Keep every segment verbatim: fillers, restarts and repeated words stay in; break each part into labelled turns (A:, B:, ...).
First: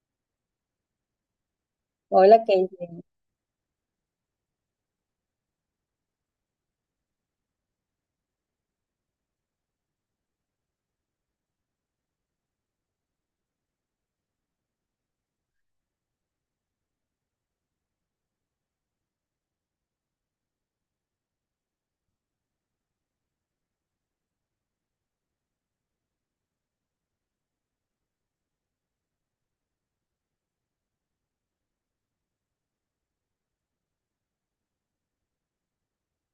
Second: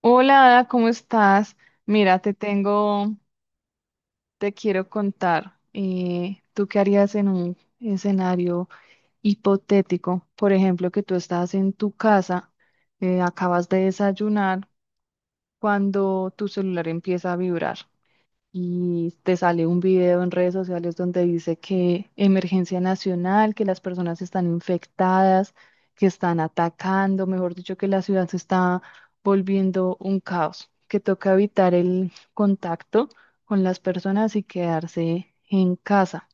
A: Hola, Ada, ¿cómo estás? Mira, te
B: Hola, Casey.
A: tengo, te quiero contar, eh, ¿tú qué harías en un escenario hipotético? Por ejemplo, que tú estás en tu casa, eh, acabas de desayunar, cuando tu celular empieza a vibrar y te sale un video en redes sociales donde dice que emergencia nacional, que las personas están infectadas, que están atacando, mejor dicho, que la ciudad se está volviendo un caos, que toca evitar el contacto con las personas y quedarse en casa.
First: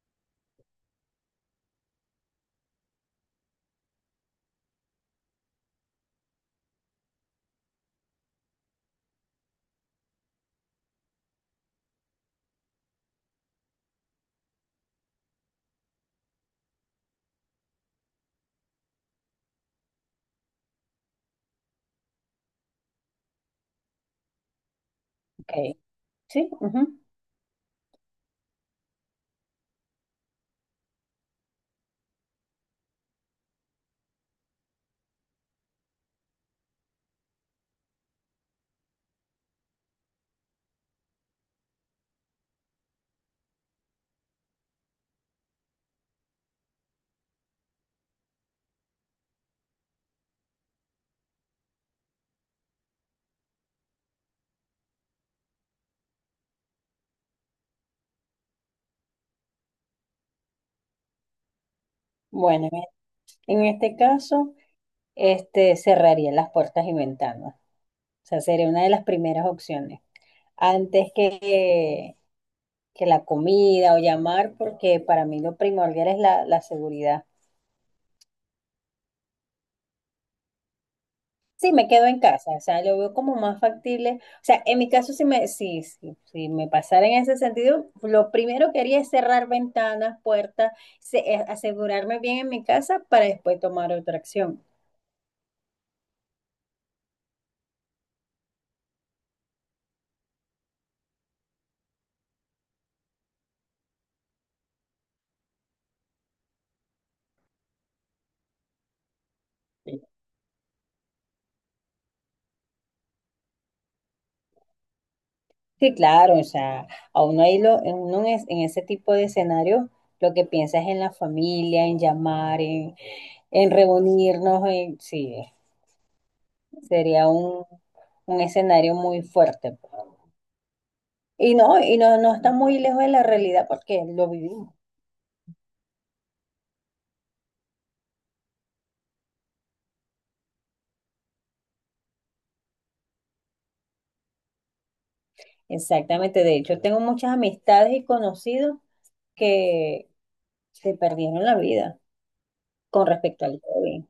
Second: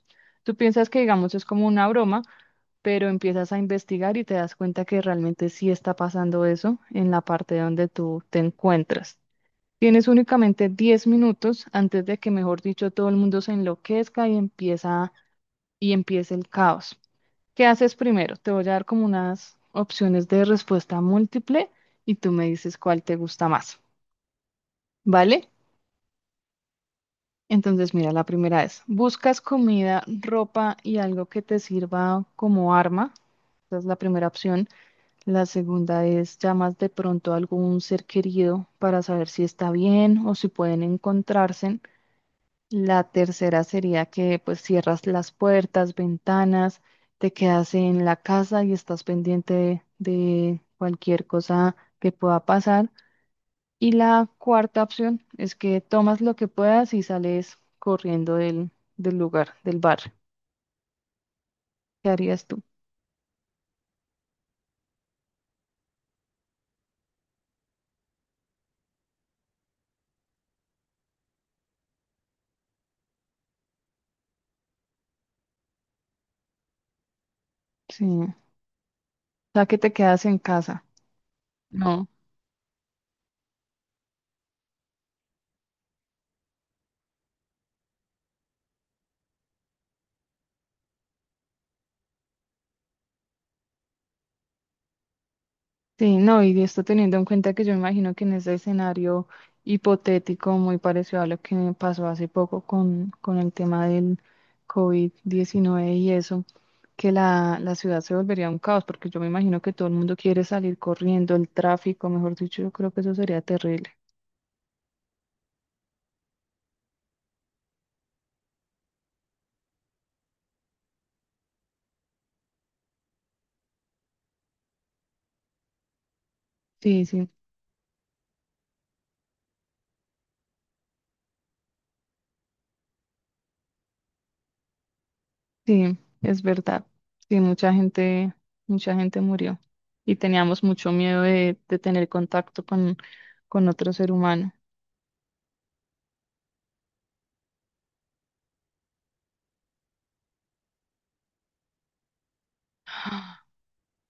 A: Tú piensas que, digamos, es como una broma, pero empiezas a investigar y te das cuenta que realmente sí está pasando eso en la parte donde tú te encuentras. Tienes únicamente diez minutos antes de que, mejor dicho, todo el mundo se enloquezca y empieza y empiece el caos. ¿Qué haces primero? Te voy a dar como unas opciones de respuesta múltiple y tú me dices cuál te gusta más, ¿vale?
B: Ok, sí, ujú.
A: Entonces, mira, la primera es, ¿buscas comida, ropa y algo que te sirva como arma? Esa es la primera opción. La segunda es, ¿llamas de pronto a algún ser querido para saber si está bien o si pueden encontrarse? La tercera sería que pues cierras las puertas, ventanas, te quedas en la casa y estás pendiente de, de cualquier cosa que pueda pasar. Y la cuarta opción es que tomas lo que puedas y sales corriendo del, del lugar, del bar. ¿Qué harías tú?
B: Bueno, en en este caso, este, cerraría las puertas y ventanas. O sea, sería una de las primeras opciones. Antes que, que la comida o llamar, porque para mí lo primordial es la, la seguridad.
A: Sí. O sea, que te quedas en casa.
B: Sí, me quedo
A: No.
B: en casa, o sea, lo veo como más factible. O sea, en mi caso, si me, sí, sí, si me pasara en ese sentido, lo primero que haría es cerrar ventanas, puertas, se- eh, asegurarme bien en mi casa para después tomar otra acción.
A: Sí, no, y esto teniendo en cuenta que yo imagino que en ese escenario hipotético muy parecido a lo que me pasó hace poco con, con el tema del covid diecinueve y eso, que la, la ciudad se volvería un caos, porque yo me imagino que todo el mundo quiere salir corriendo, el tráfico, mejor dicho, yo creo que eso sería terrible.
B: Sí, claro, o sea, a uno ahí lo, en uno en, es- en ese tipo de escenarios lo que piensa es en la familia, en llamar, en, en reunirnos, en, sí,
A: Sí,
B: sería
A: sí,
B: un, un escenario muy fuerte. Y no, y no, no está muy lejos de la realidad porque lo vivimos.
A: sí, es verdad. Sí, mucha gente, mucha gente murió y teníamos mucho miedo de, de tener contacto con, con otro ser humano.
B: Exactamente, de hecho, tengo muchas amistades y conocidos que se perdieron la vida con respecto al COVID.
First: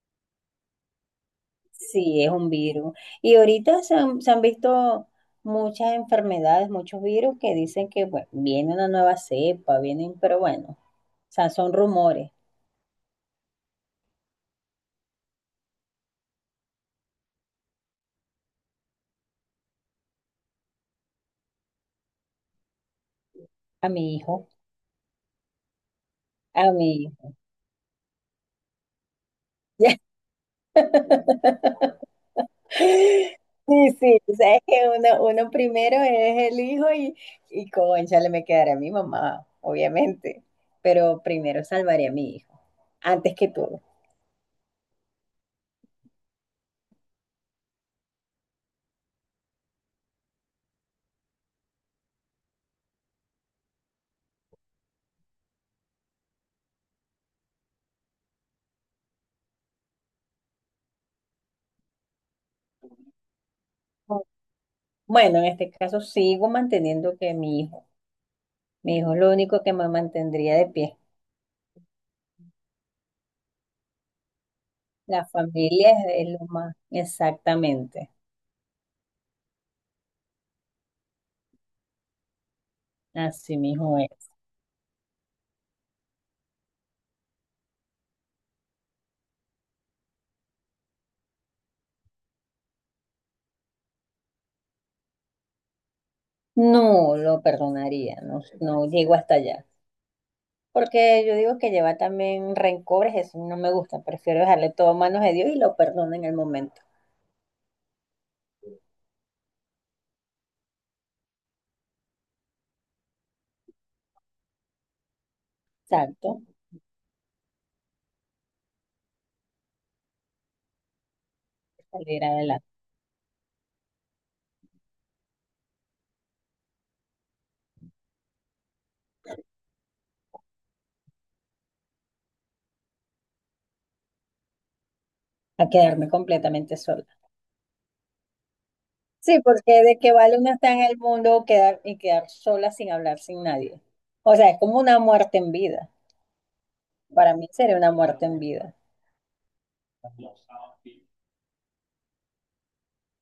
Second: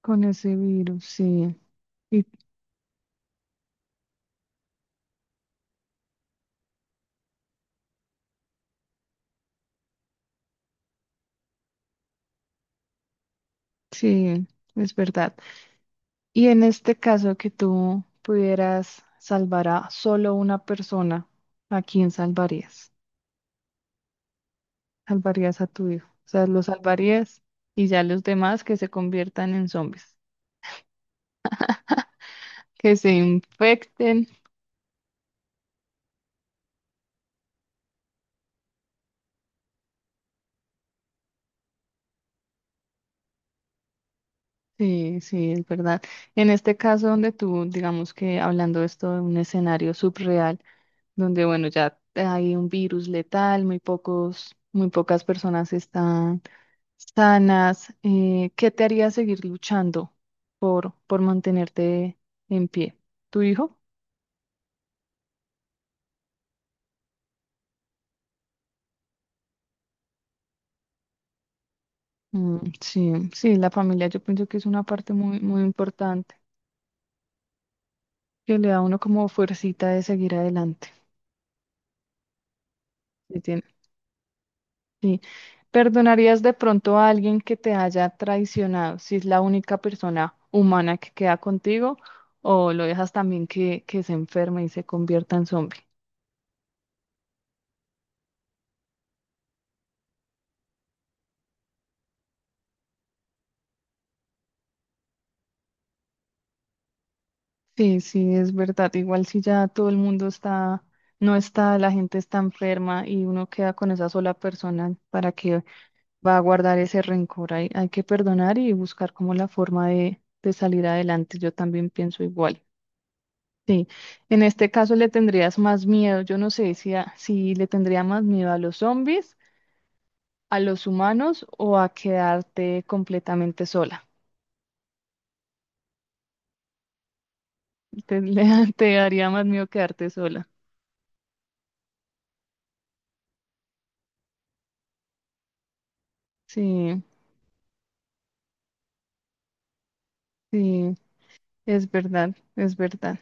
A: Con ese virus, sí,
B: Sí,
A: y,
B: es un virus. Y ahorita se han, se han visto muchas enfermedades, muchos virus que dicen que bueno, viene una nueva cepa, vienen, pero bueno, o sea, son rumores.
A: sí, es verdad. Y en este caso que tú pudieras salvar a solo una persona, ¿a quién salvarías?
B: A mi hijo,
A: Salvarías a tu hijo. O sea, lo
B: a mi hijo.
A: salvarías y ya los demás que se conviertan en zombies, que se
B: Sí, sí,
A: infecten.
B: tú sabes que uno, uno primero es el hijo y, y cónchale, me quedaré a mi mamá, obviamente, pero primero salvaré a mi hijo, antes que todo.
A: Sí, sí, es verdad. En este caso donde tú, digamos que hablando esto de un escenario subreal, donde bueno, ya hay un virus letal, muy pocos, muy pocas personas están sanas. Eh, ¿qué te haría seguir luchando por, por mantenerte en pie? ¿Tu hijo?
B: Bueno, en este caso sigo manteniendo que mi hijo, mi hijo, es lo único que me mantendría de pie.
A: Mm, sí, sí, la familia yo pienso que es una parte
B: La
A: muy, muy
B: familia es
A: importante
B: es lo más. Exactamente.
A: que le da a uno como fuercita de seguir adelante.
B: Así
A: Sí,
B: mismo es.
A: Sí. ¿Perdonarías de pronto a alguien que te haya traicionado si es la única persona humana que queda contigo o lo dejas también que, que se enferme y se convierta en zombie?
B: No lo perdonaría, no, no llego hasta allá. Porque yo digo que lleva también rencores, eso no me gusta. Prefiero dejarle todo a manos de Dios y lo perdono en el momento.
A: Sí, sí, es verdad. Igual si ya todo el mundo está, no está, la gente está enferma y uno queda con esa sola persona, ¿para que va a
B: Exacto,
A: guardar ese rencor? Hay, hay que perdonar y buscar como la forma de, de salir adelante. Yo también pienso
B: salir
A: igual.
B: adelante,
A: Sí, en este caso le tendrías más miedo. Yo no sé si, a- si le tendría más miedo a los zombies, a los humanos o a quedarte completamente sola.
B: a quedarme completamente sola.
A: Te, le- te daría
B: Sí,
A: más miedo
B: porque de
A: quedarte
B: que vale
A: sola.
B: una estar en el mundo quedar, y quedar sola sin hablar, sin nadie. O sea, es como una muerte en vida.
A: Sí,
B: Para mí sería una muerte en vida.
A: sí, es verdad, es verdad.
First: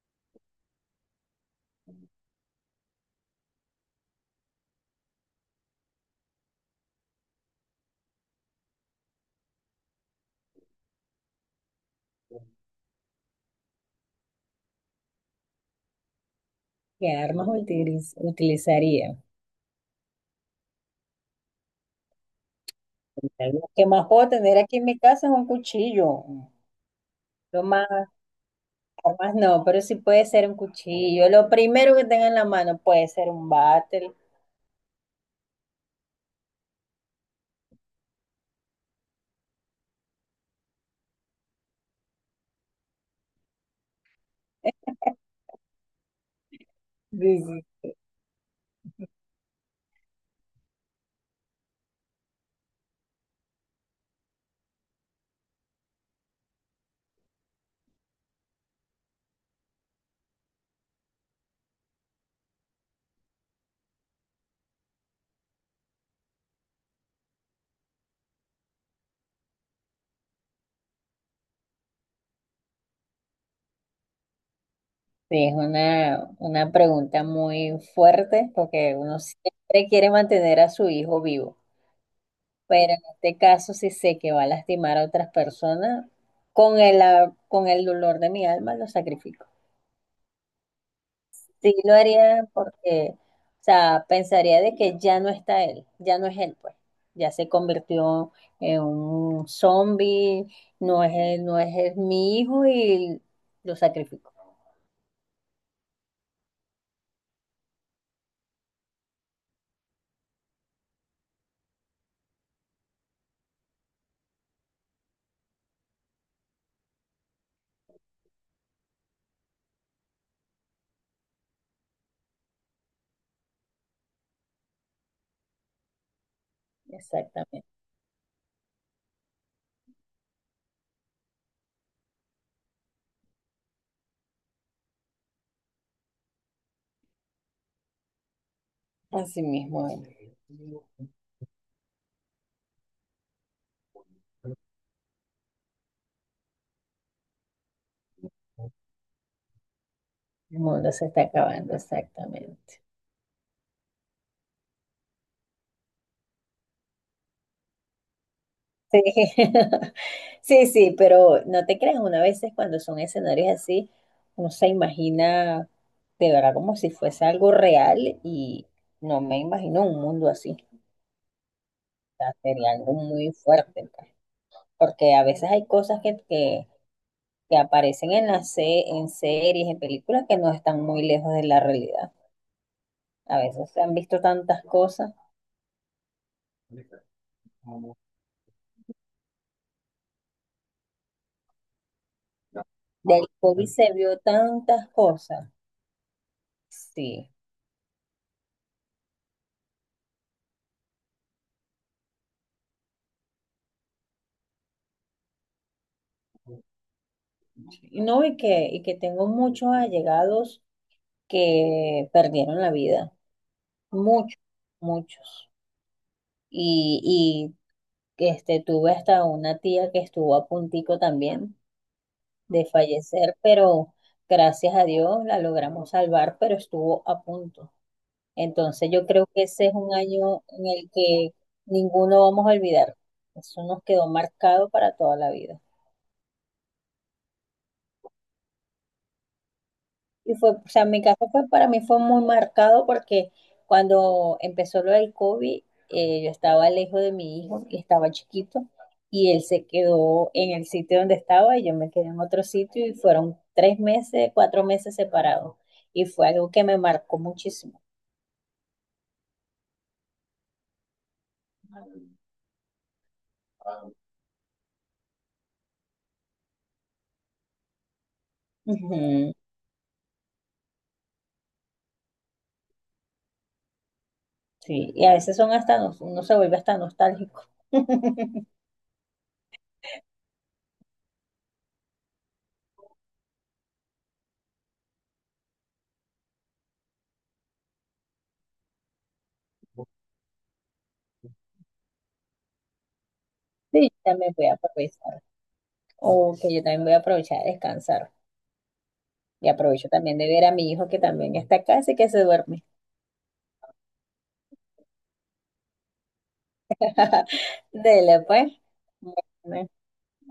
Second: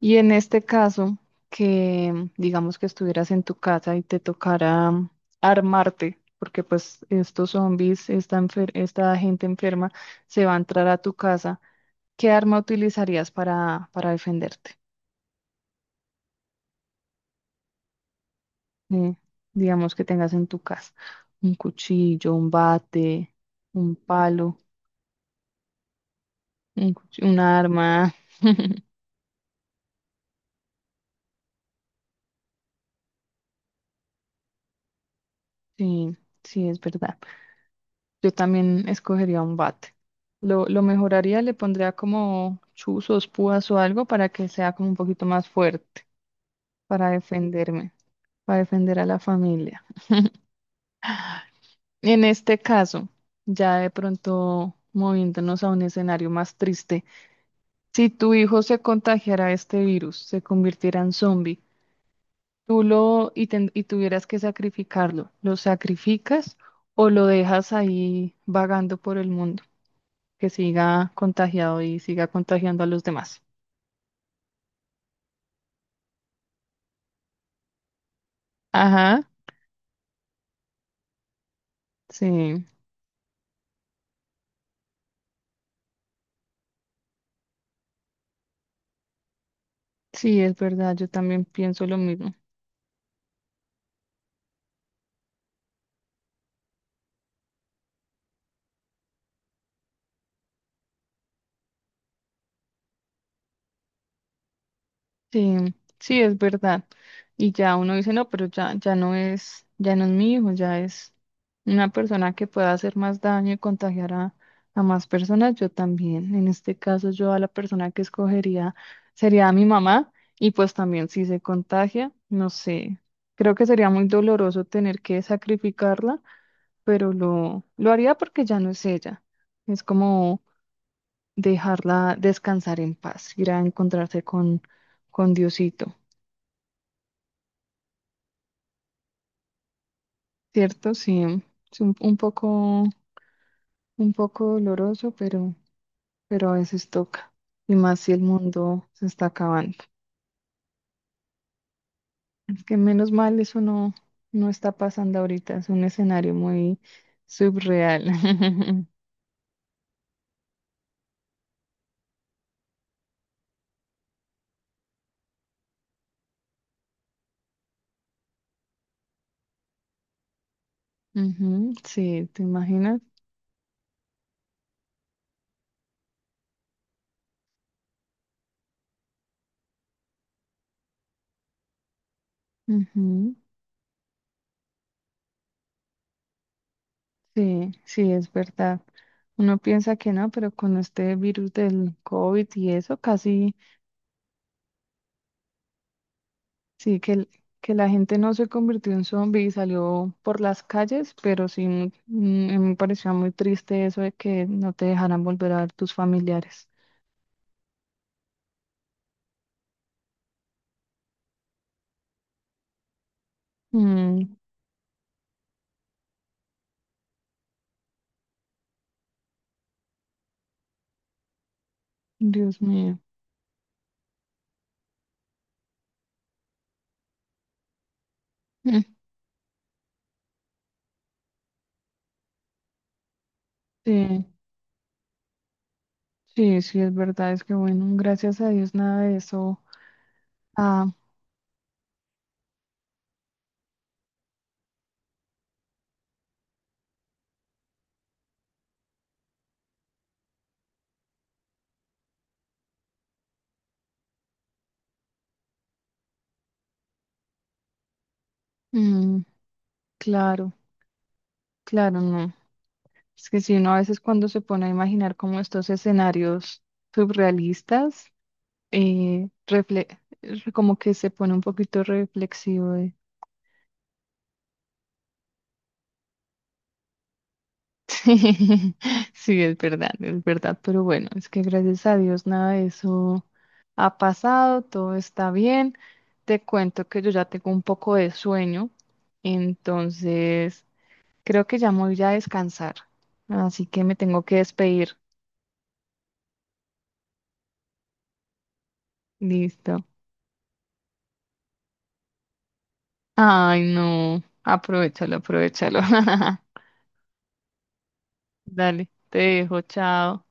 A: Y en este caso, que digamos que estuvieras en tu casa y te tocara mm, armarte, porque pues estos zombies, esta, enfer- esta gente enferma se va a entrar a tu casa. ¿Qué arma utilizarías para, para defenderte?
B: ¿Qué armas utiliz-
A: Eh,
B: utilizaría?
A: digamos que tengas en tu casa un cuchillo, un bate,
B: Lo que
A: un
B: más puedo
A: palo,
B: tener aquí en mi casa es un cuchillo.
A: un, cuch- un
B: Lo más,
A: arma.
B: armas no, pero sí puede ser un cuchillo. Lo primero que tenga en la mano puede ser un bate.
A: Sí, sí, es verdad. Yo también escogería un bate. Lo, lo mejoraría, le pondría como chuzos, púas o algo para que sea como un poquito más fuerte para
B: Sí, sí.
A: defenderme, para defender a la familia. En este caso, ya de pronto moviéndonos a un escenario más triste. Si tu hijo se contagiara de este virus, se convirtiera en zombie, tú lo y, ten- y tuvieras que sacrificarlo, ¿lo sacrificas o lo dejas ahí vagando por el mundo, que siga contagiado y siga contagiando a los demás?
B: Sí, es una, una pregunta muy fuerte porque uno
A: Ajá,
B: siempre quiere mantener a su hijo vivo.
A: sí,
B: Pero en este caso, si sé que va a lastimar a otras personas, con el, ah, con el dolor de mi alma lo sacrifico.
A: sí, es verdad, yo también
B: Sí,
A: pienso
B: lo
A: lo mismo.
B: haría porque, o sea, pensaría de que ya no está él, ya no es él, pues. Ya se convirtió en un zombie, no es él, no es él, mi hijo y lo sacrifico.
A: Sí, sí, es verdad. Y ya uno dice, no, pero ya, ya no es, ya no es mi hijo, ya es una persona que pueda hacer más daño y contagiar a, a más personas. Yo también, en este caso, yo a la persona que escogería sería a mi mamá y pues también si se contagia, no sé, creo que sería muy doloroso tener que sacrificarla, pero lo,
B: Exactamente.
A: lo haría porque ya no es ella. Es como dejarla descansar en paz, ir a encontrarse con, con Diosito.
B: Así mismo es.
A: Cierto, sí, es un, un poco, un poco doloroso, pero, pero a veces toca. Y más si el mundo se está acabando.
B: El mundo se está acabando,
A: Es que
B: exactamente.
A: menos mal eso no, no está pasando ahorita. Es un escenario muy subreal.
B: Sí. Sí, sí, pero no te creas, una vez cuando son escenarios así, uno se imagina de verdad como si fuese algo real y no me imagino un mundo así.
A: Ujú, sí,
B: Sea,
A: ¿te
B: sería algo
A: imaginas?
B: muy fuerte, pues, porque a veces hay cosas que, que, que aparecen en las se- en series, en películas que no están muy lejos de la realidad.
A: Ujú,
B: A veces se han visto tantas cosas,
A: sí, sí, es verdad. Uno piensa que no, pero con este virus del COVID y eso,
B: del
A: casi
B: COVID se vio tantas cosas,
A: sí, que, el-
B: sí.
A: que la gente no se convirtió en zombie y salió por las calles, pero sí mm, mm, me pareció muy triste eso de que no te dejaran volver a ver tus familiares.
B: Y no, y que, y que tengo muchos allegados que perdieron la vida,
A: Mm,
B: muchos, muchos. Y, y este, tuve hasta una tía que estuvo a puntico también
A: Dios
B: de
A: mío.
B: fallecer, pero gracias a Dios la logramos salvar, pero estuvo a punto.
A: Mm,
B: Entonces yo creo que ese es un año en el que ninguno vamos a olvidar. Eso nos quedó
A: sí,
B: marcado para toda la vida.
A: sí, sí, es verdad, es que bueno, gracias a Dios nada de eso.
B: Y fue, o sea,
A: Ah,
B: mi caso fue, para mí fue muy marcado porque cuando empezó lo del COVID, eh, yo estaba lejos de mi hijo y estaba chiquito y él se quedó en el sitio donde estaba y yo me quedé en otro sitio y fueron tres meses, cuatro meses separados y fue algo que me marcó muchísimo.
A: mm, claro, claro, no. Es que si uno a veces cuando se pone a imaginar como estos escenarios surrealistas, eh,
B: Ujú,
A: refle- como que se pone un poquito reflexivo.
B: sí, y a veces son hasta, nos- uno se vuelve hasta nostálgico.
A: Sí, es verdad, es verdad, pero bueno, es que gracias a Dios nada de eso ha pasado, todo está bien. Te cuento que yo ya tengo un poco de sueño, entonces creo que ya me voy a descansar, así que
B: Sí, yo
A: me tengo
B: también
A: que
B: voy a
A: despedir.
B: aprovechar, o que yo también voy a aprovechar a descansar y
A: Listo.
B: aprovecho también de ver a mi hijo que también está acá, así que se duerme.
A: Ay, no, aprovechalo, aprovechalo.
B: Dele, pues.
A: Dale, te dejo,
B: Bueno,
A: chao.